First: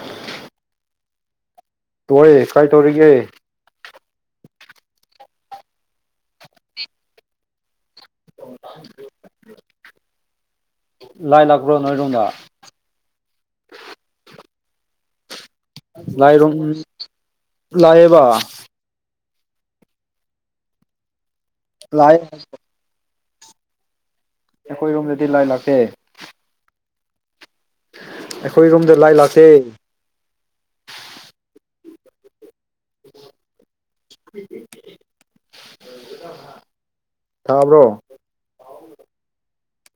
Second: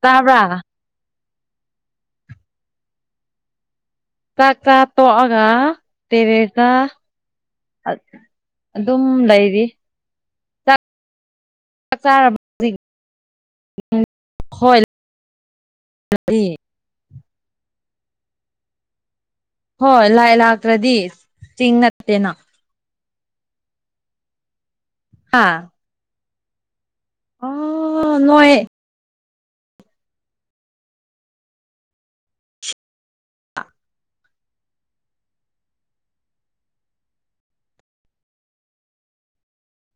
ꯇꯥꯕ꯭ꯔꯥ ꯍꯣꯏ ꯀꯩ ꯇꯧꯔꯤꯒꯦ ꯆꯥꯛ ꯆꯥ ꯇꯣꯑꯒ ꯇꯦꯔꯦꯁꯥ ꯑ ꯑꯗꯨꯝ ꯂꯩꯔꯤ ꯆꯥꯛ ꯂꯥꯏ ꯂꯥꯛꯄ꯭ꯔꯣ ꯅꯣꯏ ꯅꯨꯡꯗ ꯆꯥꯔꯕ ꯍꯧꯖꯤꯛ ꯍꯣꯏ ꯂꯥꯛꯏ ꯂꯥꯏꯔꯣꯡ ꯂꯥꯏꯑꯌꯦꯕ ꯍꯣꯏ ꯂꯥꯏ ꯂꯥꯛꯇ꯭ꯔꯗꯤ ꯆꯤꯡ ꯂꯥꯛꯑꯦ ꯅꯠꯇꯦꯅ ꯑꯩꯈꯣꯏ ꯔꯣꯝꯗꯗꯤ ꯂꯥꯏ ꯍꯥ ꯂꯥꯛꯇꯦ ꯑꯣ ꯅꯣꯏ ꯑꯩꯈꯣꯏ ꯔꯣꯝꯗ ꯂꯥꯏ ꯂꯥꯛꯇꯦ [inaudible] ꯇꯥꯕ꯭ꯔꯣ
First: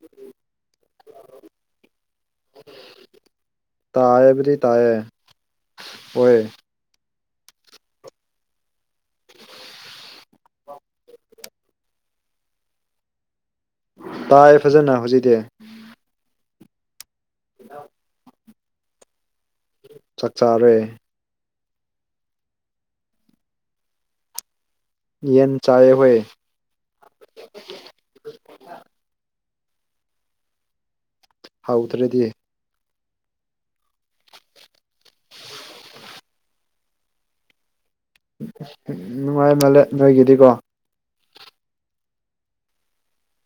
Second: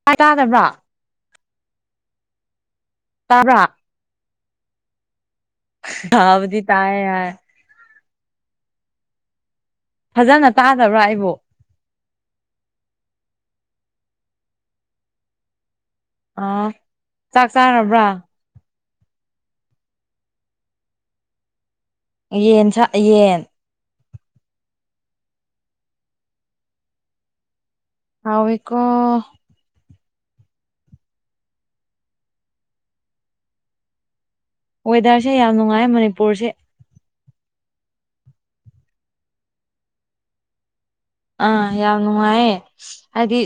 ꯇꯥꯏ ꯇꯥꯗꯕ꯭ꯔꯣ [inaudible] ꯇꯕ꯭ꯔꯥ ꯇꯥꯌꯦꯕꯨꯗꯤ ꯇꯌꯦ ꯇꯥꯕꯗꯤ ꯇꯥꯏꯌꯦ ꯍꯥꯏ ꯖꯅ ꯇꯥꯗꯕ꯭ꯔꯥ ꯑꯩꯕꯨ ꯇꯥꯏ ꯐꯖꯅ ꯍꯧꯖꯤꯛꯇꯤ ꯑꯥ ꯆꯥꯛ ꯆꯥꯔꯕ꯭ꯔꯥ ꯆꯥꯛ ꯆꯥꯔꯦ ꯌꯦꯟ ꯁꯥ ꯌꯦꯟ ꯌꯦꯟ ꯆꯥꯏꯑꯦ ꯍꯣꯏ ꯍꯥꯎꯋꯦꯀꯣ ꯍꯥꯎꯗ꯭ꯔꯗꯤ ꯋꯦꯗꯔꯁꯦ ꯌꯥꯝ ꯅꯨꯡꯉꯥꯏ ꯃꯅꯤꯄꯨꯔꯁꯦ ꯅꯨꯡꯉꯥꯏ ꯃꯥꯜꯂꯦ ꯅꯣꯏꯒꯤꯗꯤꯀꯣ ꯑꯥ ꯌꯥꯝ ꯅꯨꯡꯉꯥꯏꯌꯦ ꯍꯥꯏꯗꯤ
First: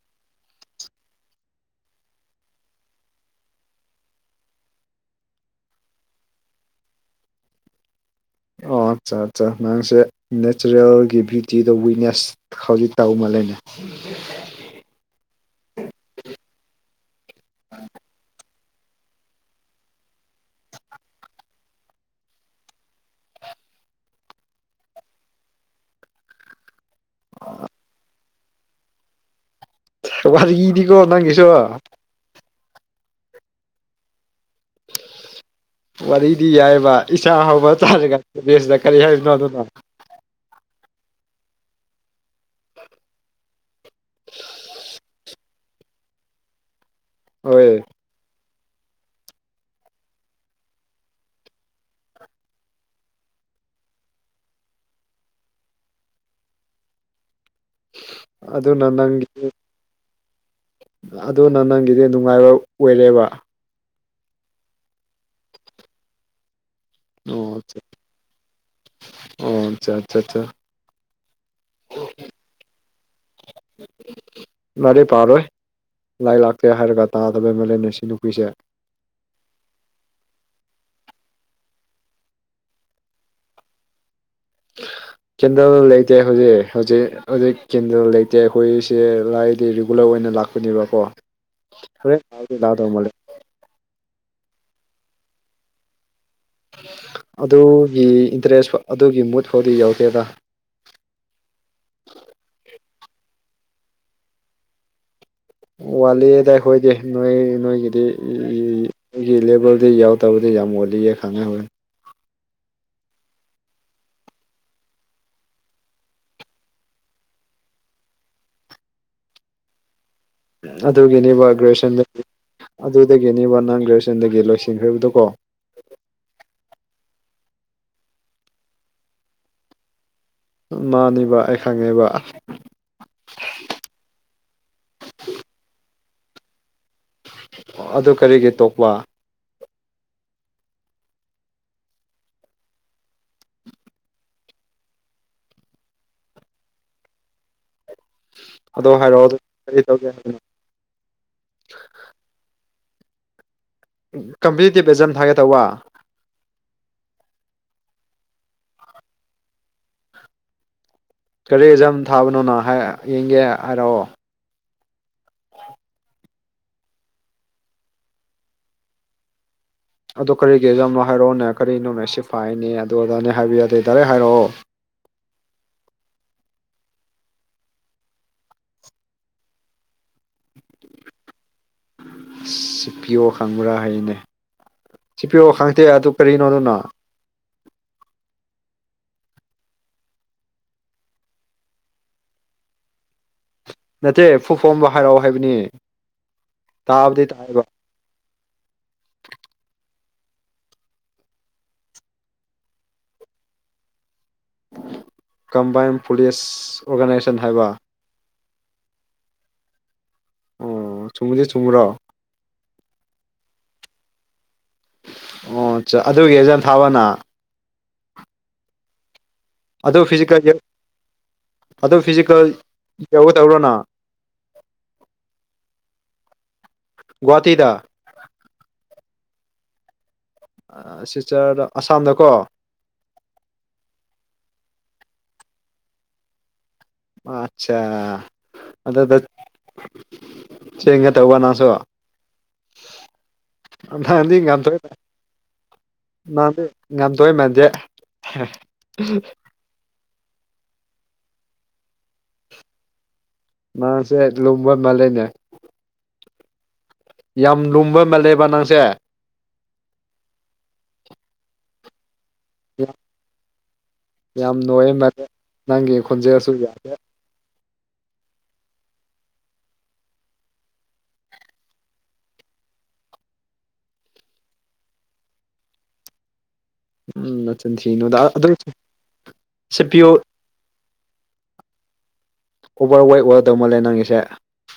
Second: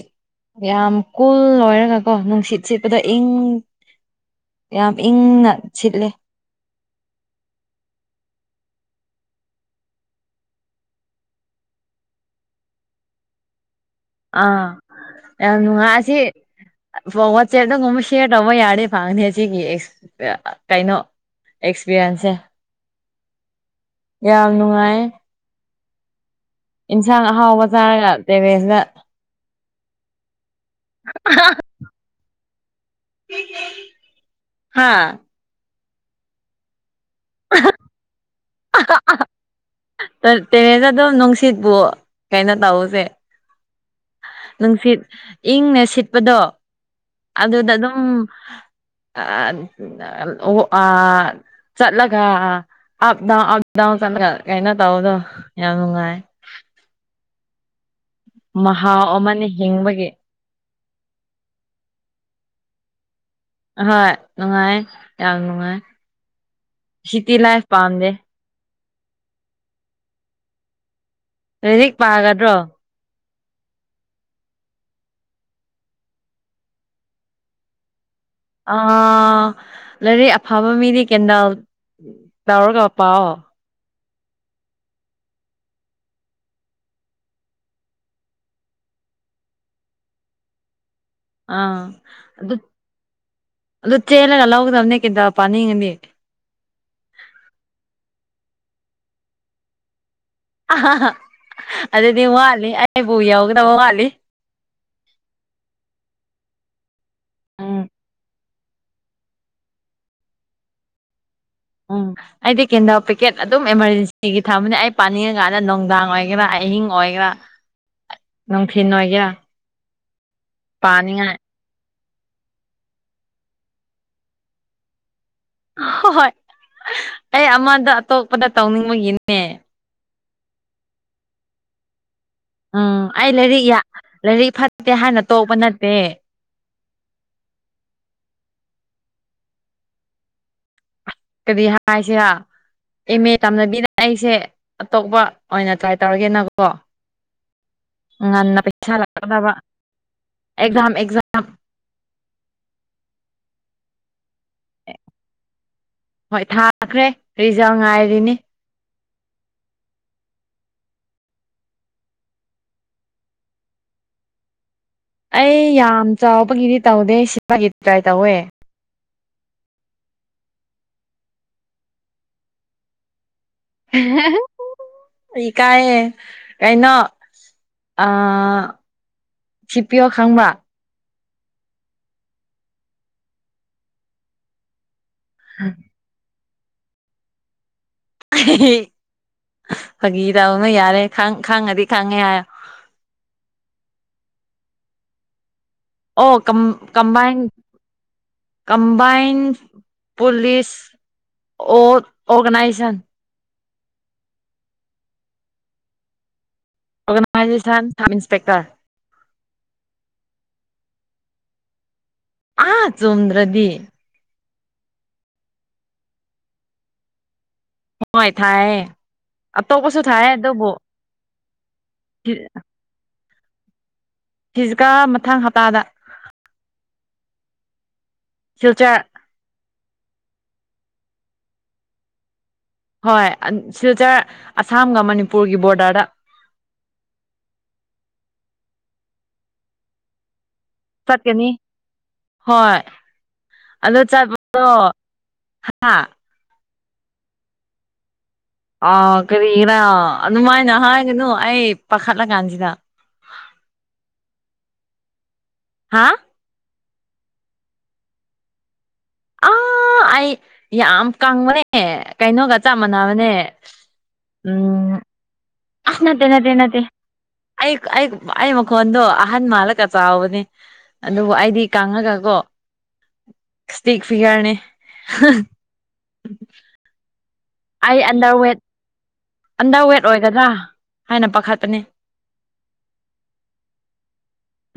ꯌꯥꯝ ꯀꯨꯜ ꯑꯣꯏꯔꯒ ꯀꯣ ꯅꯨꯡꯁꯤꯠ ꯁꯤꯠꯄꯗ ꯏꯪ ꯌꯥꯝ ꯏꯪꯅ ꯁꯤꯠꯂꯦ ꯑꯣ ꯑꯠꯆꯥ ꯑꯠꯆꯥ ꯅꯥꯡꯁꯦ ꯅꯦꯆꯔꯦꯜꯒꯤ ꯕ꯭ꯌꯨꯇꯤꯗ ꯋꯤꯛꯅꯦꯁ ꯍꯧꯖꯤꯛ ꯇꯧ ꯃꯥꯜꯂꯦ ꯑꯥ ꯌꯥꯝ ꯅꯨꯡꯉꯥꯏ ꯑꯁꯤ ꯋꯥꯆꯦꯞꯇꯒꯨꯝꯕ ꯁꯦꯌꯔ ꯇꯧꯕ ꯌꯥꯔꯦ ꯐꯪꯅꯤ ꯁꯤꯒꯤ ꯀꯩꯅꯣ ꯑꯦꯛꯁꯄꯤꯔꯤꯟꯁꯦ ꯌꯥꯝ ꯅꯨꯡꯉꯥꯏ ꯏꯟꯁꯥꯡ ꯑꯍꯥꯎꯕ ꯆꯥꯔꯒ ꯇꯦꯔꯦꯁꯗ ꯋꯥꯔꯤꯗꯤ ꯀꯣ ꯅꯪꯒꯤꯁꯨ ꯍꯥꯥ ꯋꯥꯔꯤꯗꯤ ꯌꯥꯏꯕ ꯏꯆꯥ ꯍꯧꯕ ꯆꯔꯒ ꯗꯦꯁꯅ ꯀꯔꯤ ꯍꯥꯏꯔꯤꯅꯣ ꯑꯗꯨꯅꯣ ꯇꯦꯔꯦꯟꯅ ꯑꯗꯨꯝ ꯅꯨꯡꯁꯤꯠꯄꯨ ꯀꯩꯅꯣ ꯇꯧꯁꯦ ꯅꯨꯡꯁꯤꯠ ꯏꯪꯅ ꯁꯤꯠꯄꯗꯣ ꯍꯣꯏ ꯑꯗꯨꯗ ꯑꯗꯨꯝ ꯑ ꯑꯣ ꯑ ꯆꯠꯂꯒ ꯑꯞ ꯗꯥꯎꯟ ꯑꯞꯗꯥꯎꯟ ꯆꯠꯂꯒ ꯀꯩꯅꯣ ꯇꯧꯕꯗꯣ ꯌꯥꯝ ꯅꯨꯡꯉꯥꯏ ꯑꯗꯨꯅ ꯃꯍꯥꯎ ꯅꯪꯒꯤ ꯑꯃꯅ ꯍꯤꯡꯕꯒꯤ ꯑꯗꯨꯅ ꯅꯪꯒꯤꯗꯤ ꯅꯨꯡꯉꯥꯏꯕ ꯑꯣꯏꯔꯦꯕ ꯑꯍꯣꯏ ꯅꯨꯡꯉꯥꯏ ꯌꯥꯝ ꯅꯨꯡꯉꯥꯏ ꯁꯤꯇꯤ ꯑꯣ ꯂꯥꯏꯐ ꯄꯥꯝꯗꯦ ꯑꯣ ꯑꯆꯥ ꯑꯆꯥ ꯑꯆꯥ ꯔꯖꯤꯛ ꯄꯥꯒꯗ꯭ꯔꯣ ꯎ ꯉꯦ ꯄꯥꯔꯣꯏ ꯂꯥꯏꯔꯤꯛ ꯂꯥꯛꯇꯦ ꯍꯥꯏꯔꯒ ꯇꯥꯗꯕ ꯑꯦꯝ ꯑꯦꯜ ꯑꯦꯅ ꯁꯤ ꯅꯨꯄꯤꯁꯦ ꯑꯥ ꯂꯥꯏꯔꯤꯛ ꯑꯐꯕ ꯃꯤꯗꯤ ꯀꯦꯟꯗꯜ ꯌꯥꯎꯔꯒ ꯄꯥꯎ [inaudible] ꯀꯦꯟꯗꯜ ꯂꯩꯇꯦ ꯍꯧꯖꯤꯛ ꯍꯧꯖꯤꯛ ꯍꯧꯖꯤꯛ ꯀꯦꯟꯗꯜ ꯂꯩꯇꯦ ꯑꯩꯈꯣꯏꯁꯦ ꯂꯥꯏꯗꯤ ꯔꯤꯒꯨꯂꯔ ꯑꯣꯏꯅ ꯂꯥꯛꯄ ꯄꯨꯅꯤꯕꯀꯣ ꯑꯥ ꯍꯣꯔꯦꯟ ꯂꯥꯗꯧ ꯃꯥꯜꯂꯦ ꯑꯗꯨꯣ ꯆꯦꯂꯒ ꯂꯧꯥꯎꯒꯗꯧꯅꯤ ꯀꯇ ꯄꯅꯤꯅꯤꯡꯉꯅꯤꯗꯤ ꯑꯗꯨꯒꯤ ꯏꯟꯇꯔꯦꯁꯥꯎ ꯑꯗꯨꯒꯤ ꯃꯨꯠ ꯐꯥꯎꯗꯤ ꯌꯧꯗꯦꯗ ꯑꯗꯨꯗꯤ ꯃꯥꯂꯤ ꯑꯩꯕꯨ ꯌꯥꯎꯒꯗꯕ ꯃꯥꯠꯂꯤ ꯋꯥꯠꯂꯤꯗꯥꯏ ꯑꯩꯈꯣꯏꯗꯤ ꯅꯣꯏ ꯎꯝ ꯅꯣꯏꯒꯤꯗꯤ ꯑꯩꯒꯤ ꯂꯦꯕꯦꯜꯗꯤ ꯌꯥꯎꯗꯕꯗꯤ ꯌꯥꯝ ꯃꯜꯂꯤꯌꯦ ꯈꯪꯅꯍꯅꯤ ꯎꯝ ꯑꯩꯗꯤ ꯀꯦꯟꯗꯥ ꯄꯦꯛꯀꯦꯠ ꯑꯗꯨꯝ ꯑꯦꯃꯥꯔꯖꯦꯟꯁꯤꯒꯤ ꯊꯝꯕꯅꯤ ꯑꯩ ꯄꯥꯅꯤꯡꯉꯀꯥꯟꯗ ꯅꯨꯡꯗꯥꯡ ꯑꯣꯏꯒꯦꯔꯥ ꯑꯍꯤꯡ ꯑꯣꯏꯒꯦꯔꯥ ꯅꯪ ꯐꯤꯟꯅꯒꯌꯥ ꯑꯗꯨꯒꯤꯅꯦꯕ ꯒ꯭ꯔꯦꯖꯨꯋꯦꯁꯟ ꯑꯗꯨꯗꯒꯤꯅꯦꯕ ꯅꯟ ꯒ꯭ꯔꯦꯖꯨꯑꯦꯁꯟꯗꯒꯤ ꯂꯣꯏꯁꯤꯟꯈ꯭ꯔꯤꯕꯗꯨꯀꯣ ꯍ ꯍꯣꯏ ꯑꯩ ꯑꯃꯗ ꯑꯇꯣꯞꯄꯗ ꯇꯧꯅꯤꯡꯕꯒꯤꯅꯦ ꯃꯥꯅꯦꯕ ꯑꯩ ꯈꯪꯉꯦꯕ ꯎꯝ ꯑꯩ ꯂꯥꯏꯔꯤꯛ ꯂꯥꯏꯔꯤꯛ ꯐꯠꯇꯦ ꯍꯥꯏꯅ ꯇꯣꯛꯄ ꯅꯠꯇꯦ ꯑꯗꯨ ꯀꯔꯤꯒꯤ ꯇꯣꯛꯄ ꯀꯔꯤ ꯍꯥꯏꯁꯤ ꯑꯦꯝ ꯑꯦ ꯇꯥꯝꯅꯕꯤꯅ ꯑꯩꯁꯦ ꯑꯇꯣꯞꯄ ꯑꯣꯏꯅ ꯇ꯭ꯔꯥꯏ ꯇꯧꯔꯒꯦꯅꯀꯣ ꯉꯟꯅ ꯑꯗꯣ ꯄꯩꯁꯥ ꯍꯥꯏꯔꯛꯑꯣ ꯑꯗꯨ ꯂꯥꯛꯀꯗꯕ ꯀꯔꯤ ꯇꯧꯒꯦ ꯍꯥꯏꯕꯅꯣ ꯑꯦꯛꯖꯥꯝ ꯑꯦꯛꯖꯥꯝ ꯀꯝꯄꯤꯇꯤꯇꯤꯞ ꯑꯦꯛꯖꯥꯝ ꯊꯥꯒꯦꯠꯇꯧꯕ ꯍꯣꯏ ꯊꯥꯈ꯭ꯔꯦ ꯔꯤꯖꯔ ꯉꯥꯏꯔꯤꯅꯤ ꯀꯔꯤ ꯑꯦꯖꯝ ꯊꯥꯕꯅꯣꯅ ꯍꯥꯏ ꯌꯦꯡꯒꯦ ꯍꯥꯏꯔꯛꯑꯣ ꯑꯩ ꯌꯥꯝ ꯆꯥꯎꯕꯒꯤꯗꯤ ꯇꯧꯗꯦ ꯁꯤꯒꯤꯗꯤ ꯀꯥꯏ ꯇꯧꯋꯦ ꯑꯗꯣ ꯀꯔꯤꯒꯤꯔꯤꯖ ꯌꯥꯝꯅꯣ ꯍꯥꯏꯔꯛꯑꯣꯅꯦ ꯀꯔꯤꯅꯣꯅꯦ ꯁꯤ ꯐꯥꯏꯅꯦ ꯑꯗꯨ ꯑꯣꯖꯥꯅꯦ ꯍꯥꯏꯕꯤꯌ ꯌꯥꯗ ꯑꯩ ꯀꯑꯌꯦꯦ ꯀꯥꯏꯩꯅꯣ ꯑ ꯁꯤꯤꯄꯤꯌꯎ ꯈꯪꯕ ꯑꯁ ꯁꯤꯤꯄꯤꯌꯣ ꯈꯪꯕ꯭ꯔꯥ ꯍꯥꯏꯅꯦ ꯁꯤꯄꯤꯌꯑꯣ ꯈꯪꯗꯦ ꯑꯗꯨ ꯀꯔꯤꯅꯣꯗꯨꯅꯣ ꯐꯥꯒꯤ ꯇꯧꯅ ꯌꯥꯔꯦ ꯈ ꯈꯪꯉꯗꯤ ꯈꯪꯉꯦ ꯍꯥꯏ ꯅꯠꯇꯦ ꯐꯨ ꯐꯣꯝꯕ ꯍꯔꯥꯎꯑꯣ ꯍꯥꯏꯕꯅꯤ ꯑꯣ ꯀꯝ ꯇꯥꯕꯗꯤ ꯀꯝꯕꯥꯥꯏꯟ ꯇꯥꯏꯕ ꯀꯝꯕꯥꯏꯟ ꯄꯨꯂꯤꯁ ꯑꯣ ꯑꯣꯔꯒꯅꯥꯏꯖꯦꯁꯟ ꯀꯝꯕꯥꯏꯟ ꯄꯨꯂꯤꯁ ꯑꯣꯔꯒꯅꯥꯏꯖꯦꯁꯟ ꯁ ꯏꯟꯁꯄꯦꯛꯇꯔ ꯑꯣ ꯆꯨꯝꯃꯤꯗꯤ ꯆꯨꯝꯃꯨꯔꯣ ꯑꯥ ꯆꯣꯗ꯭ꯔꯗꯤ ꯑꯣ ꯑꯗꯨꯒꯤ ꯑꯦꯖꯟ ꯊꯥꯕꯅ ꯍꯣꯏ ꯊꯥꯏ ꯇꯧ ꯀꯁꯨ ꯊꯥꯏ ꯐꯤꯖꯤꯀꯦꯜꯒꯤ ꯑꯗꯨꯕꯨ ꯑꯗꯨ ꯐꯤꯖꯤꯀꯦꯜ ꯌꯧꯒ ꯇꯧꯔꯣꯅ ꯐꯤꯤꯁꯀ ꯃꯊꯪ ꯍꯞꯇꯥꯗ ꯭ꯋꯥꯇꯤꯗ ꯐ꯭ꯌꯨꯆꯔ ꯁꯤꯇꯔꯗ ꯑꯁꯥꯝꯗꯀꯣ ꯍꯣꯏ ꯁꯤꯗꯔ ꯑꯁꯥꯝꯒ ꯃꯅꯤꯄꯨꯔꯒꯤ ꯕꯣꯔꯗꯔꯗ ꯑꯆꯥ ꯑꯗ ꯆꯦꯡꯒ ꯇꯧꯕ ꯆꯠꯀꯅꯤ ꯅꯪꯁꯨ ꯍꯣꯏ ꯑꯗꯨ ꯉ ꯊ ꯆꯠꯄꯗꯣ ꯍꯥ ꯃꯥꯟꯅꯦ ꯉꯝꯗꯣꯏ ꯃꯥꯟꯁꯦ ꯑꯥ ꯀꯔꯤꯒꯤꯔꯥ ꯑꯗꯨꯃꯥꯏꯅ ꯍꯥꯏꯒꯅꯨ ꯑꯩ ꯄꯥꯈꯠꯂ ꯀꯥꯟꯁꯤꯗ ꯃꯥꯁꯦ ꯂꯨꯝꯕ ꯃꯥꯜꯂꯦꯅꯦ ꯍꯥ ꯌꯥꯝ ꯂꯨꯝꯕ ꯃꯜꯂꯦꯕ ꯅꯪꯁꯦ ꯑꯥ ꯑꯩ ꯌꯥꯝ ꯀꯪꯕꯅꯦ ꯀꯩꯅꯣꯒ ꯆꯞ ꯃꯥꯟꯅꯕꯅꯦ ꯌꯥꯝ ꯅꯣꯏꯌꯦ ꯎꯝ ꯃꯥꯜꯂꯦ ꯑ ꯅꯪꯒꯤ ꯅ ꯇꯦ ꯈꯣꯟꯖꯦꯜꯁꯨ ꯅꯠꯇꯦ ꯌꯥꯝ ꯅꯠꯇꯦꯛ ꯑꯩ ꯑꯩ ꯃꯀꯣꯟꯗ ꯑꯍꯟ ꯃꯥꯂ ꯀꯆꯥ ꯍꯕꯅꯤꯅꯦ ꯑꯗꯨꯕꯨ ꯑꯩꯗꯤ ꯀꯥꯡꯉꯒ ꯀꯣ ꯏꯁꯇꯤꯛ ꯐꯤꯒꯔꯅꯦ ꯎꯝ ꯅꯆꯤꯟ ꯑꯩ ꯊꯤꯅꯣꯗ ꯑꯟꯗꯔ ꯑꯗꯨ ꯋꯦꯠ ꯁꯤ ꯑꯟꯗꯔ ꯄꯤ ꯋꯦꯠ ꯑꯣ ꯑꯣꯏꯒꯗ꯭ꯔꯥ ꯍꯥꯏꯅ ꯄꯥꯈꯠꯄꯅꯤ꯫ ꯑꯣꯕꯔ ꯋꯦꯠ ꯑꯣꯏꯔꯗꯧ ꯃꯥꯜꯂꯦ ꯅꯪꯒꯤꯁꯦ꯫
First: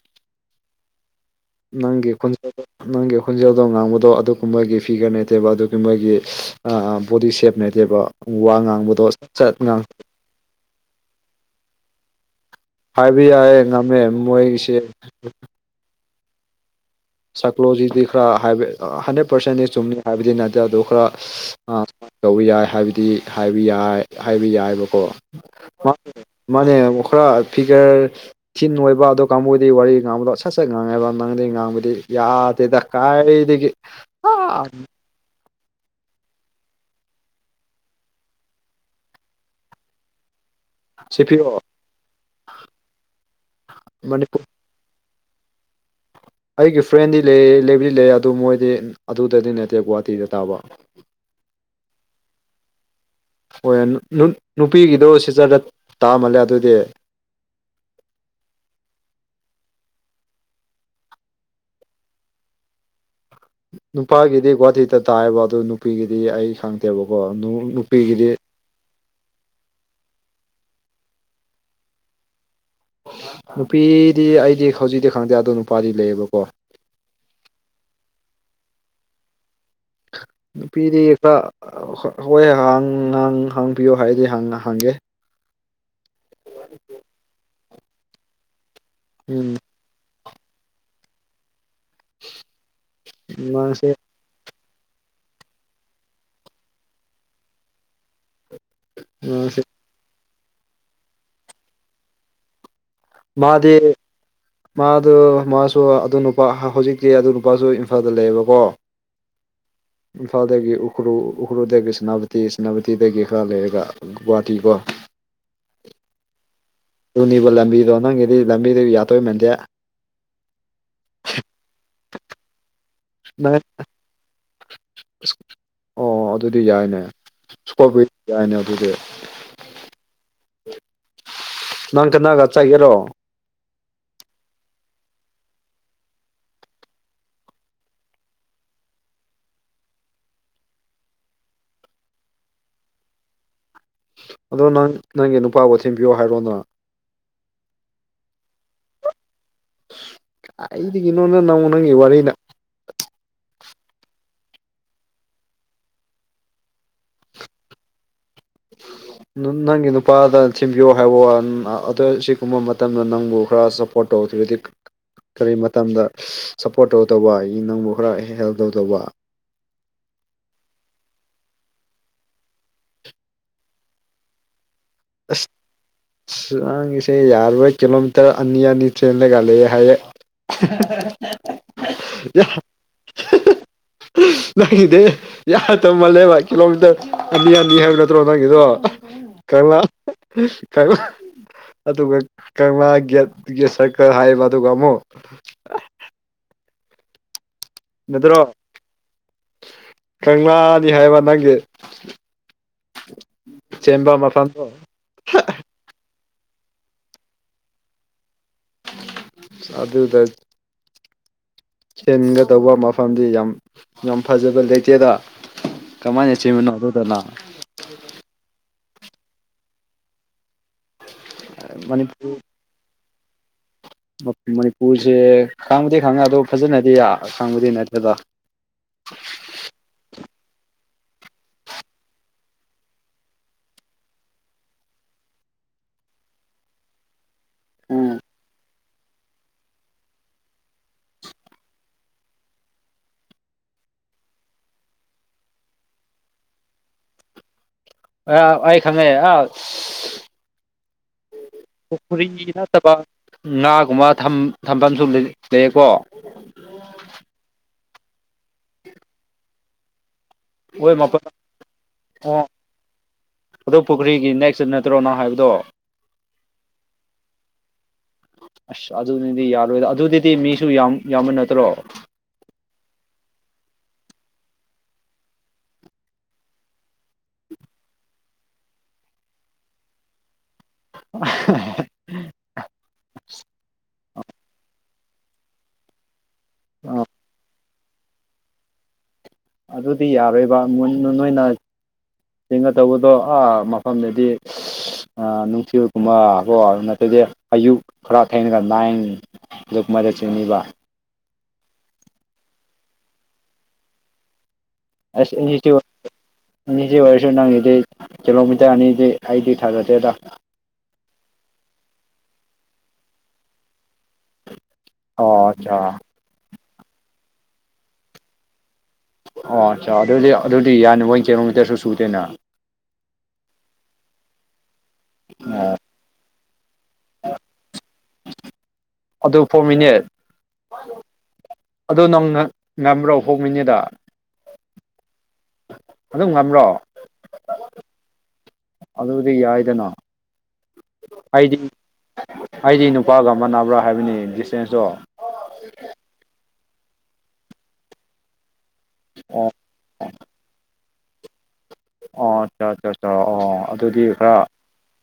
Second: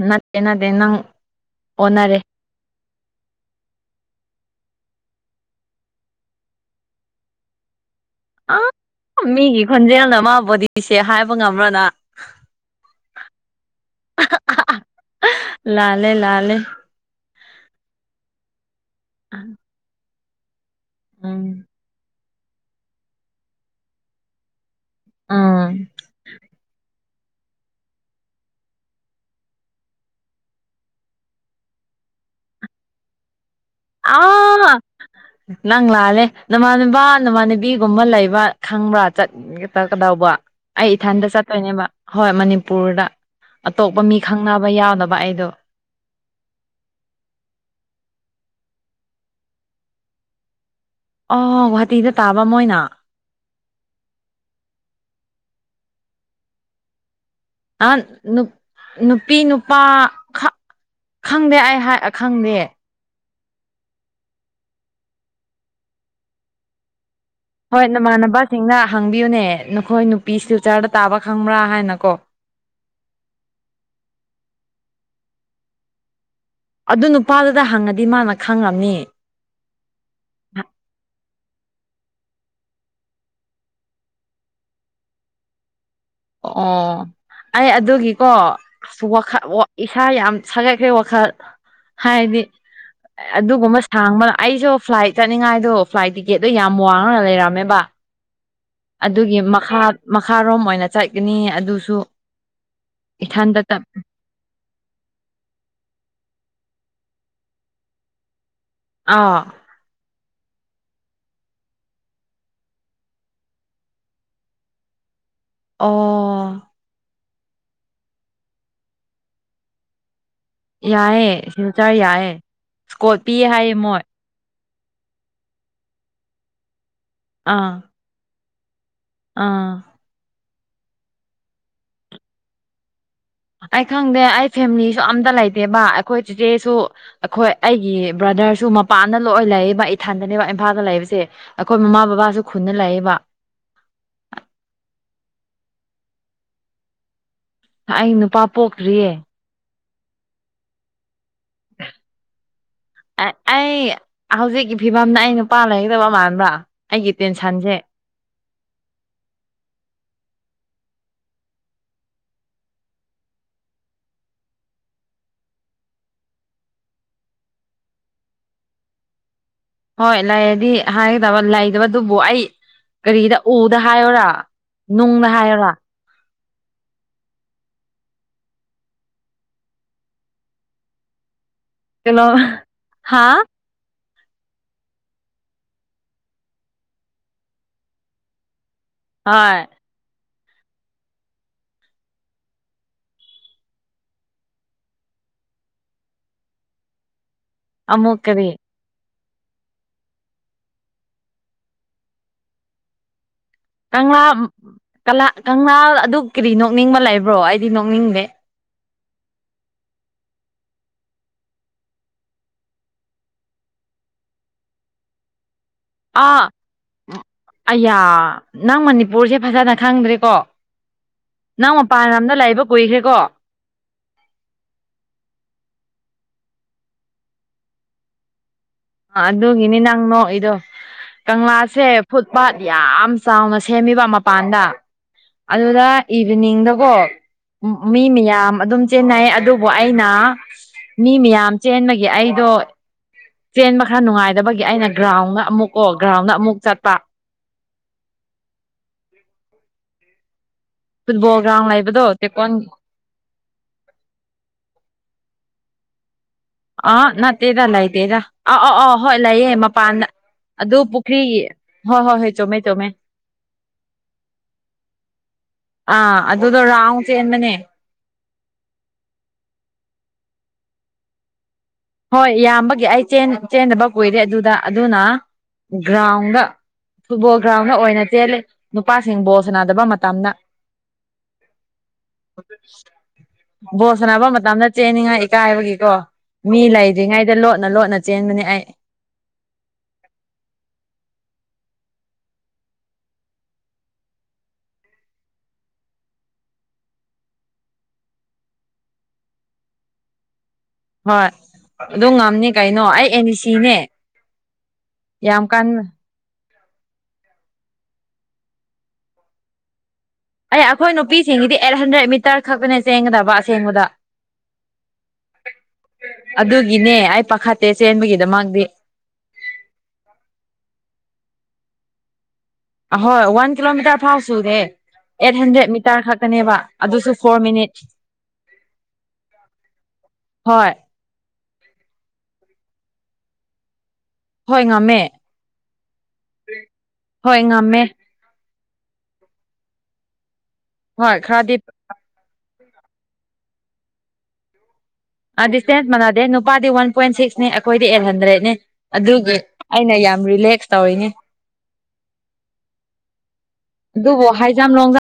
ꯅꯠꯇꯦ ꯅꯠꯇꯦ ꯅꯪ ꯅꯪꯒꯤ ꯑꯣꯟꯅꯔꯦ ꯈꯣꯟꯖꯦꯜ ꯅꯪꯒꯤ ꯈꯣꯟꯖꯦꯜꯗꯣ ꯉꯥꯡꯕꯗꯣ ꯑꯗꯨꯒꯨꯝꯕꯒꯤ ꯐꯤꯒꯔ ꯅꯠꯇꯦꯕ ꯑꯗꯨꯒꯨꯝꯕꯒꯤ ꯕꯣꯗꯤ ꯁꯦꯞ [unintelligible] ꯑ ꯉꯥꯡꯕꯗꯣ ꯁꯠ ꯁꯠ ꯃꯤꯒꯤ ꯉꯥꯡ ꯈꯣꯟꯖꯦꯜꯅ ꯃꯥ ꯕꯣꯗꯤ ꯁꯦꯕ ꯍꯥꯏꯕ ꯉꯝꯕ꯭ꯔ ꯅꯪ꯫ ꯍꯥꯏꯕ ꯌꯥꯏꯌꯦ ꯉꯝꯃꯦ ꯃꯣꯏꯒꯤꯁꯦ ꯂꯥꯜꯂꯦ ꯂꯥꯜꯂꯦ꯫ ꯁꯥꯏꯀꯣꯂꯣꯖꯤꯗꯤ ꯈꯔ ꯍꯟꯗ꯭ꯔꯦꯠ ꯄꯥꯔꯁꯦꯟꯗꯤ ꯆꯨꯝꯅꯤ ꯍꯥꯏꯕꯗꯤ ꯅꯠꯇꯦ ꯑꯗꯨ ꯈꯔ ꯎꯝ ꯑ ꯇꯧꯕ ꯌꯥꯏ ꯍꯥꯏꯕꯗꯤ ꯍꯥꯏꯕ ꯌꯥꯏ ꯍꯥꯏꯕ ꯌꯥꯏꯕ ꯎꯝ ꯑꯣ ꯃꯥꯅꯦ ꯈꯔ ꯐꯤꯒꯔ ꯁꯤꯤꯟ ꯑꯣꯏꯕ ꯑꯗꯨ ꯀꯥꯡꯕꯨꯗꯤ ꯋꯥꯔꯤ ꯉꯥꯡꯕꯗꯣ ꯁꯠ ꯁꯠ ꯉꯥꯡꯉꯦꯕ ꯉꯥꯡꯗꯦ ꯉꯥꯡꯕꯗꯤ ꯌꯥꯗꯦꯗ ꯀꯥꯏꯗꯗꯒꯤ ꯑꯥꯎ ꯅꯪ ꯂꯥꯜꯂꯦ ꯅꯃꯥꯟꯅꯕ ꯅꯃꯥꯟꯅꯨꯕꯤꯒꯨꯝꯕ ꯂꯩꯕ꯭ꯔꯥ ꯈꯪꯕ꯭ꯔꯥ ꯆꯠ ꯌꯦ ꯇꯥꯛ ꯀꯗꯥꯕ ꯑꯩ ꯏꯊꯟꯗ ꯁꯤꯐꯤꯌꯣ ꯆꯠꯇꯣꯏꯅꯦꯕ ꯍꯣꯏ ꯃꯅꯤꯄꯨꯔꯗ ꯑꯇꯣꯞꯄ ꯃꯤ ꯃꯅꯤꯄꯨꯔ ꯈꯪꯅꯕ ꯌꯥꯎꯗꯕ ꯑꯩꯗꯣ ꯑꯩꯒꯤ ꯐ꯭ꯔꯦꯟꯗꯤ ꯂꯩ ꯂꯩꯕꯗꯤ ꯂꯩ ꯑꯗꯨ ꯃꯣꯏꯗꯤ ꯑꯗꯨꯗꯗꯤ ꯅꯠꯇꯦ ꯒꯨꯍꯥꯇꯤꯗ ꯇꯥꯕ ꯑꯣ ꯒꯨꯍꯥꯇꯤꯗ ꯇꯥꯕ ꯃꯣꯏꯅ ꯍꯣꯏ ꯅꯨꯄꯤꯒꯤꯗꯣ ꯁꯤꯆꯔꯗ ꯇꯥꯃꯜꯂꯦ ꯑꯗꯨꯗꯤ ꯑ ꯅꯨ ꯅꯨꯄꯤ ꯅꯨꯄꯥ ꯈꯪꯗꯦ ꯑꯩ ꯈꯪꯗꯦ ꯅꯨꯄꯥꯒꯤꯗꯤ ꯒꯨꯋꯥꯇꯤꯗ ꯇꯥꯏꯑꯕ ꯑꯗꯨ ꯅꯨꯄꯤꯒꯤꯗꯤ ꯑꯩ ꯈꯪꯗꯦꯕꯀꯣ ꯍꯣꯏ ꯅꯨꯄꯤꯒꯤꯗꯤ ꯅꯃꯥꯟꯅꯕꯁꯤꯡꯅ ꯍꯪꯕꯤꯌꯨꯅꯦ ꯅꯈꯣꯏ ꯅꯨꯄꯤ ꯁꯤꯜꯆꯔꯗ ꯇꯥꯕ ꯈꯪꯕ꯭ꯔꯥ ꯍꯥꯏꯅꯀꯣ꯫ ꯅꯨꯄꯤꯗꯤ ꯑꯩꯗꯤ ꯍꯧꯖꯤꯛꯇꯤ ꯈꯪꯗꯦ ꯑꯗꯣ ꯅꯨꯄꯥꯗꯤ ꯂꯩꯌꯦꯕꯀꯣ꯫ ꯑꯗꯨ ꯅꯨꯄꯥꯗꯨꯗ ꯍꯪꯉꯗꯤ ꯃꯥꯅ ꯈꯪꯉꯝꯅꯤ꯫ ꯅꯨꯄꯤꯗꯤ ꯈꯔ ꯍꯣꯏ ꯍ ꯅꯍ ꯍꯥꯡꯕꯤꯌꯨ ꯍꯥꯏꯗꯤ ꯍꯪꯒꯦ꯫ ꯑꯣ ꯑꯩ ꯑꯗꯨꯒꯤꯀꯣ ꯑꯁ ꯋꯥꯈꯟ ꯎꯝ ꯋꯥ ꯏꯁꯥ ꯌꯥꯝ ꯁꯥꯒꯠꯈ꯭ꯔꯦ ꯋꯥꯈꯜ ꯍꯥꯏꯗꯤ ꯑꯗꯨꯒꯨꯝꯕ ꯃꯥꯁꯦ ꯁꯥꯡꯕ ꯑꯩꯁꯨ ꯐ꯭ꯂꯥꯏꯠ ꯆꯠꯅꯤꯡꯉꯥꯏꯗꯣ ꯐ꯭ꯂꯥꯏꯠ ꯇꯤꯀꯦꯠꯇꯣ ꯌꯥꯝ ꯋꯥꯡꯉ ꯂꯩꯔꯝꯃꯦꯕ ꯑꯗꯨꯒꯤ ꯃꯥꯁꯦ ꯃꯈꯥ ꯃꯈꯥꯔꯣꯝ ꯑꯣꯏꯅ ꯆꯠꯀꯅꯤ ꯑꯗꯨꯁꯨ ꯏꯊꯟꯇ ꯃꯥꯗꯤ ꯆꯠ ꯃꯥꯗꯣ ꯃꯥꯁꯨ ꯑꯗꯨ ꯅꯨꯄꯥ ꯍꯧꯖꯤꯛꯇꯤ ꯑꯗꯨ ꯅꯨꯄꯥꯁꯨ ꯏꯝꯐꯥꯜꯗ ꯂꯩꯌꯦꯕꯀꯣ ꯑꯥ ꯏꯝꯐꯥꯜꯗꯒꯤ ꯎꯈ꯭ꯔꯨꯜ ꯎꯈ꯭ꯔꯨꯗꯒꯤ ꯁꯦꯅꯥꯄꯇꯤ ꯁꯦꯅꯥꯄꯇꯤꯗꯒꯤ ꯈꯔ ꯂꯩꯔꯒ ꯒꯧꯋꯥꯇꯤꯀꯣ ꯑꯣ [unintelligible] ꯂꯝꯕꯤꯔꯣ ꯅꯪꯒꯤꯗꯤ ꯂꯝꯕꯤꯗꯨ ꯌꯥꯗꯧ ꯃꯥꯟꯗꯦ ꯌꯥꯏꯌꯦ ꯁꯤꯜꯆꯔ ꯌꯥꯏꯌꯦ ꯏꯁꯀꯣꯠ ꯄꯤꯌꯦ ꯍꯥꯏꯌꯦ [unintelligible] ꯃꯣꯏ ꯑꯣ ꯑꯗꯨꯗꯤ ꯌꯥꯏꯅꯦ ꯑꯥ ꯁ꯭ꯀꯨꯜ [unintelligible] ꯌꯥꯥꯏꯅꯦ ꯑꯗꯨꯗꯤ ꯑꯥ ꯅꯪ ꯀꯅꯥꯒ ꯆꯥꯏꯒꯦꯔꯣ ꯑꯩ ꯈꯪꯗꯦ ꯑꯩ ꯐꯦꯃꯤꯂꯤꯁꯨ ꯑꯝꯇ ꯂꯩꯇꯦꯕ ꯑꯩꯈꯣꯏ ꯆꯤꯆꯦꯁꯨ ꯑꯩꯈꯣꯏ ꯑꯩꯒꯤ ꯕ꯭ꯔꯗꯔꯁꯨ ꯃꯄꯥꯟꯗ ꯂꯣꯏ ꯂꯩꯕ ꯏꯊꯟꯗꯅꯦꯕ ꯏꯝꯐꯥꯜꯗ ꯂꯩꯕꯁꯦ ꯑꯩꯈꯣꯏ ꯃꯃꯥ ꯕꯕꯥꯁꯨ ꯈꯨꯟꯗ ꯂꯩꯑꯦꯕ ꯑꯗꯣ ꯅꯪ ꯅꯪꯒꯤ ꯅꯨꯄꯥꯕꯨ ꯊꯤꯟꯕꯤꯌꯣ ꯍꯥꯏꯔꯣꯅ ꯑꯩ ꯅꯨꯄꯥ ꯄꯣꯛꯇ꯭ꯔꯤꯌꯦ [unintelligible] ꯅꯪꯒꯤ ꯋꯥꯔꯤꯅ ꯑ ꯑꯩ ꯍꯧꯖꯤꯛꯀꯤ ꯐꯤꯕꯝꯅ ꯑꯩ ꯅꯨꯄꯥ ꯂꯩꯔꯗꯕ ꯃꯥꯟꯕ꯭ꯔꯥ ꯑꯩꯒꯤ ꯇꯦꯟꯁꯟꯁꯦ ꯅꯪꯒꯤ ꯅꯨꯄꯥꯗ ꯊꯤꯟꯕꯤꯌꯣ ꯍꯥꯏꯕ ꯋꯥ ꯑ ꯁꯤꯒꯨꯝꯕ ꯃꯇꯝꯗ ꯅꯪꯕꯨ ꯈꯔ ꯁꯞꯄꯣꯔꯠ ꯇꯧꯗ꯭ꯔꯗꯤꯛ ꯀꯔꯤ ꯃꯇꯝꯗ ꯁꯞꯄꯣꯔꯠ ꯇꯧ ꯇꯧꯕ ꯅꯪꯕꯨ ꯈꯔ ꯍꯦꯜꯞ ꯇꯧꯗꯧꯕ ꯍꯣꯏ ꯂꯩꯔꯗꯤ ꯍꯥꯏꯒꯗꯕ ꯂꯩꯗꯕꯗꯨꯕꯨ ꯑꯩ ꯀꯔꯤꯗ ꯎꯗ ꯍꯥꯏꯌꯣꯔꯥ ꯅꯨꯡꯅ ꯍꯥꯏꯔꯒ ꯁ ꯅꯥꯡꯒꯤꯁꯦ ꯌꯥꯔꯕ ꯀꯤꯂꯣꯃꯤꯇꯔ ꯑꯅꯤ ꯑꯅꯤ ꯆꯦꯟꯂꯒ ꯂꯩꯑꯦ ꯍꯥꯏꯌꯦ [unintelligible] ꯀꯩꯅꯣ ꯍꯥꯥ [unintelligible] ꯌꯥ ꯇꯝ ꯃꯥꯜꯂꯦꯕ ꯀꯤꯂꯣꯃꯤꯇꯔ ꯑꯅꯤ ꯑꯅꯤ ꯍꯥꯏꯕ ꯅꯠꯇ꯭ꯔꯣ ꯅꯪꯒꯤꯗꯣ ꯍꯣꯏ ꯀꯪꯂꯥ [unintelligible] ꯑꯗꯨꯒ ꯀꯪꯂꯥ ꯒꯦꯠ ꯒꯦꯠ ꯁꯔꯀꯜ ꯍꯥꯏꯌꯦꯕ ꯑꯗꯨꯒ ꯑꯃꯨꯛ ꯑꯃꯨꯛ ꯅꯠꯗꯔꯣ ꯀꯔꯤ ꯀꯪꯂꯥꯅꯤ ꯍꯥꯏꯕ ꯅꯪꯒꯤ [inaudible] ꯆꯦꯟꯕ ꯀꯪꯂꯥ ꯃꯐꯝꯗꯣ ꯀꯪꯂꯥ ꯀꯪꯂꯥ ꯑꯗꯨ ꯀꯔꯤ ꯅꯣꯛꯅꯤꯡꯕ ꯂꯩꯕ꯭ꯔꯣ ꯑꯩꯗꯤ ꯅꯣꯛꯅꯤꯡꯗꯦ [unintelligible] ꯍꯦꯟꯒꯗꯧꯕ ꯃꯐꯝꯗꯤ ꯌꯥꯝ ꯌꯥꯝ ꯐꯖꯕ ꯂꯩꯇꯦꯗ ꯀꯃꯥꯏ ꯑꯥ ꯆꯦꯃꯤꯅꯣ ꯑꯗꯨꯗꯅ ꯑꯌꯥ ꯅꯪ ꯃꯅꯤꯄꯨꯔꯁꯦ ꯐꯖꯅ ꯈꯪꯗ꯭ꯔꯤꯀꯣ ꯅꯪ ꯃꯄꯥꯟ ꯂꯝꯗ ꯃꯅꯤꯄꯨꯔ ꯂꯩꯕ ꯀꯨꯏꯈ꯭ꯔꯦꯀꯣ ꯃꯅꯤꯄꯨꯔꯁꯦ ꯈꯥꯡꯕꯗꯤ ꯈꯥꯡꯉꯗꯣ ꯐꯖꯅꯗꯤ ꯌꯥ ꯈꯥꯡꯕꯗꯤ ꯅꯠꯇꯦꯗ ꯑꯗꯨꯒꯤꯅꯤ ꯅꯣꯛꯏꯗꯣ ꯀꯪꯂꯥꯁꯦ ꯐꯨꯠ ꯄꯥꯠ ꯌꯥꯝ ꯆꯥꯎꯅ ꯁꯦꯝꯃꯤꯕ ꯃꯄꯥꯟꯗ ꯑꯗꯨꯗ ꯏꯚꯤꯅꯤꯡꯗꯀꯣ ꯃꯤ ꯎꯝ ꯃꯌꯥꯝ ꯑꯗꯨꯝ ꯆꯦꯟꯅꯩ ꯑꯗꯨꯕꯨ ꯑꯩꯅ ꯃꯤ ꯃꯌꯥꯝ ꯆꯦꯟꯕꯒꯤ ꯑꯩꯗꯣ ꯆꯦꯟ ꯃꯈꯔ ꯅꯨꯡꯉꯥꯏꯗꯕꯒꯤ ꯑꯩꯅ ꯒ꯭ꯔꯥꯎꯟꯒ ꯑꯃꯨꯛꯀ ꯒ꯭ꯔꯥꯎꯟꯗ ꯑꯃꯨꯛ ꯆꯠꯄ ꯑ ꯑꯩ ꯈꯪꯉꯦ ꯑꯥꯎ ꯐꯨꯠꯕꯣꯜ ꯒ꯭ꯔꯥꯎꯟ ꯂꯩꯕꯗꯣ ꯄꯨꯈ꯭ꯔꯤ ꯇꯦꯛꯀꯣꯟ ꯅꯠꯇꯕ ꯉꯥꯒꯨꯝꯕ ꯊꯝꯐꯝꯁꯨ ꯂꯩꯀꯣ ꯑꯥ ꯅꯠꯇꯦꯗ ꯂꯩꯇꯦꯗ ꯑ ꯑ ꯑ ꯍꯣꯏ ꯂꯩꯌꯦ ꯃꯄꯥꯟꯗ ꯑꯗꯨ ꯃꯣꯏ ꯃꯄꯜ ꯄꯨꯈ꯭ꯔꯤꯒꯤ ꯍꯣꯏ ꯍꯣꯏ ꯍꯣꯏ ꯑꯣ ꯆꯨꯝꯃꯦ ꯆꯨꯝꯃꯦ ꯑꯗꯨ ꯄꯨꯈ꯭ꯔꯤꯒꯤ ꯅꯦꯛꯁꯇ ꯅꯠꯇ꯭ꯔꯣ ꯅꯪ ꯍꯥꯏꯕꯗꯣ [inaudible] ꯑꯥ ꯑꯗꯨꯗꯣ ꯔꯥꯎ ꯆꯦꯟꯕꯅꯦ [inaudible] ꯑꯁ ꯑꯗꯨꯅꯤꯗꯤ ꯌꯥꯔꯣꯏꯗ ꯑꯗꯨꯗꯤꯗꯤ ꯃꯤꯁꯨ ꯌꯥꯝ ꯌꯥꯝꯃ ꯅꯠꯇ꯭ꯔꯣ ꯍꯣꯏ ꯏꯕꯒꯤ ꯑꯩ ꯆꯦꯟꯗꯕ ꯀꯨꯏꯔꯦ ꯑꯗꯨꯗ ꯑꯗꯨꯅ ꯒ꯭ꯔꯥꯎꯟꯗ ꯐꯨꯠꯕꯣꯜ ꯒ꯭ꯔꯥꯎꯟꯗ ꯑꯣꯏꯅ ꯆꯦꯜꯂꯤ ꯅꯨꯄꯥꯁꯤꯡ ꯕꯣꯜ ꯁꯥꯟꯅꯗꯕ ꯃꯇꯝꯗ [inaudible] ꯕꯣꯁꯅꯕ ꯃꯇꯝꯗ ꯆꯦꯅꯤꯡꯉꯥꯏ ꯏꯀꯥꯏꯕꯒꯤꯀꯣ ꯃꯤ ꯑꯥ ꯂꯩꯗ꯭ꯔꯤꯉꯩꯗ ꯂꯣꯠꯅ ꯂꯣꯠꯅ ꯆꯦꯟꯕꯅꯦ ꯑꯩ ꯑꯗꯨꯗꯤ ꯌꯥꯔꯣꯏꯕ ꯅꯣꯏꯅ ꯆꯤꯡꯒ ꯇꯧꯕꯗꯣꯥ ꯃꯐꯝꯗꯗꯤ ꯅꯨꯡꯊꯤꯜꯒꯨꯝꯕꯀꯣ ꯑꯗꯨ ꯅꯠꯇꯗꯤ ꯑꯌꯨꯛ ꯈꯔ ꯊꯦꯡꯅꯒ ꯂꯥꯏꯟ ꯂꯨꯞ ꯃ ꯆꯤꯡꯅꯤꯕ ꯍꯣꯏ ꯑꯗꯨ ꯉꯝꯅꯤ ꯀꯩꯅꯣ ꯑꯩ ꯑꯦꯅꯤ ꯏ ꯁꯤꯅꯦ ꯑꯁ ꯌꯥꯝ ꯑꯦꯟ ꯀꯟꯅ ꯑꯅꯤꯁꯤ ꯑꯣꯏꯔꯁꯨ ꯅꯪꯒꯤꯗꯤ ꯀꯤꯂꯣꯃꯤꯇꯔ ꯑꯅꯤꯗꯤ ꯑꯩꯗꯤ ꯊꯥꯒꯠꯇꯦꯗ ꯑꯦ ꯑꯩꯈꯣꯏ ꯅꯨꯄꯤꯁꯤꯡꯒꯤꯗꯤ ꯑꯩꯠ ꯍꯟꯗ꯭ꯔꯦꯗ ꯃꯤꯇꯔ ꯈꯛꯇꯅꯦ ꯆꯦꯡꯒꯗꯕ ꯑꯁꯦꯡꯕꯗ ꯑꯣ ꯑꯆꯥ ꯑꯗꯨꯒꯤꯅꯦ ꯑꯩ ꯄꯥꯈꯠꯇꯦ ꯆꯦꯟꯕꯒꯤꯗꯃꯗꯤ ꯑꯣ ꯑꯠꯆꯥ ꯑꯗꯨꯗꯤ ꯑꯗꯨꯗꯤ ꯌꯥꯅꯤ ꯃꯣꯏ ꯀꯦꯂꯣꯃꯤꯇꯔꯁꯨ ꯁꯨꯗꯦꯅ ꯑꯍꯣꯏ ꯋꯥꯟ ꯀꯤꯂꯣꯃꯤꯇꯔ ꯐꯥꯎ ꯁꯨꯔꯦ ꯑꯩꯠ ꯍꯟꯗ꯭ꯔꯦꯗ ꯃꯤꯇꯔ ꯈꯛꯛꯇꯅꯦꯕ ꯑꯗꯨ ꯐꯣꯔ ꯃꯤꯅꯤꯠ ꯍꯣꯏ ꯑꯗꯣ ꯅꯪ ꯉꯝꯕ꯭ꯔꯣ ꯍꯣꯡꯃꯤꯅꯦꯗ ꯍꯣꯏ ꯉꯝꯃꯦ ꯑꯗꯨꯝ ꯉꯝꯂꯣ ꯍꯣꯏ ꯉꯝꯃꯦ ꯑꯗꯨꯗꯤ ꯌꯥꯏꯗꯅꯥꯗꯤ ꯍꯣꯏ ꯈꯔꯗꯤ ꯑꯩꯗꯤ ꯅꯨꯄꯥꯒ ꯃꯥꯟꯅꯕ꯭ꯔꯥ ꯍꯥꯏꯕꯅꯤ ꯗꯤꯁꯇꯦꯟꯁꯇꯣ ꯗꯤꯁꯇꯦꯟꯁ ꯃꯥꯟꯅꯗꯦ ꯅꯨꯄꯥꯗꯤ ꯋꯥꯟ ꯄꯣꯏꯟ ꯁꯤꯛꯁꯅꯦ ꯑꯩꯈꯣꯏꯗꯤ ꯑꯩꯠ ꯍꯟꯗ꯭ꯔꯦꯠꯅꯤ ꯑꯗꯨꯒꯤ ꯑꯣ ꯑꯩꯅ ꯌꯥꯝ ꯔꯤꯂꯦꯛꯁ ꯇꯧꯔꯤꯅꯦ ꯑꯣ ꯑꯠꯆꯥ ꯑꯠꯆꯥ ꯑꯆꯥ ꯑꯣ ꯑꯗꯨꯗꯤ ꯑꯗꯨꯕꯨ ꯈꯔ ꯍꯥꯏꯖꯝ ꯂꯣꯡꯗ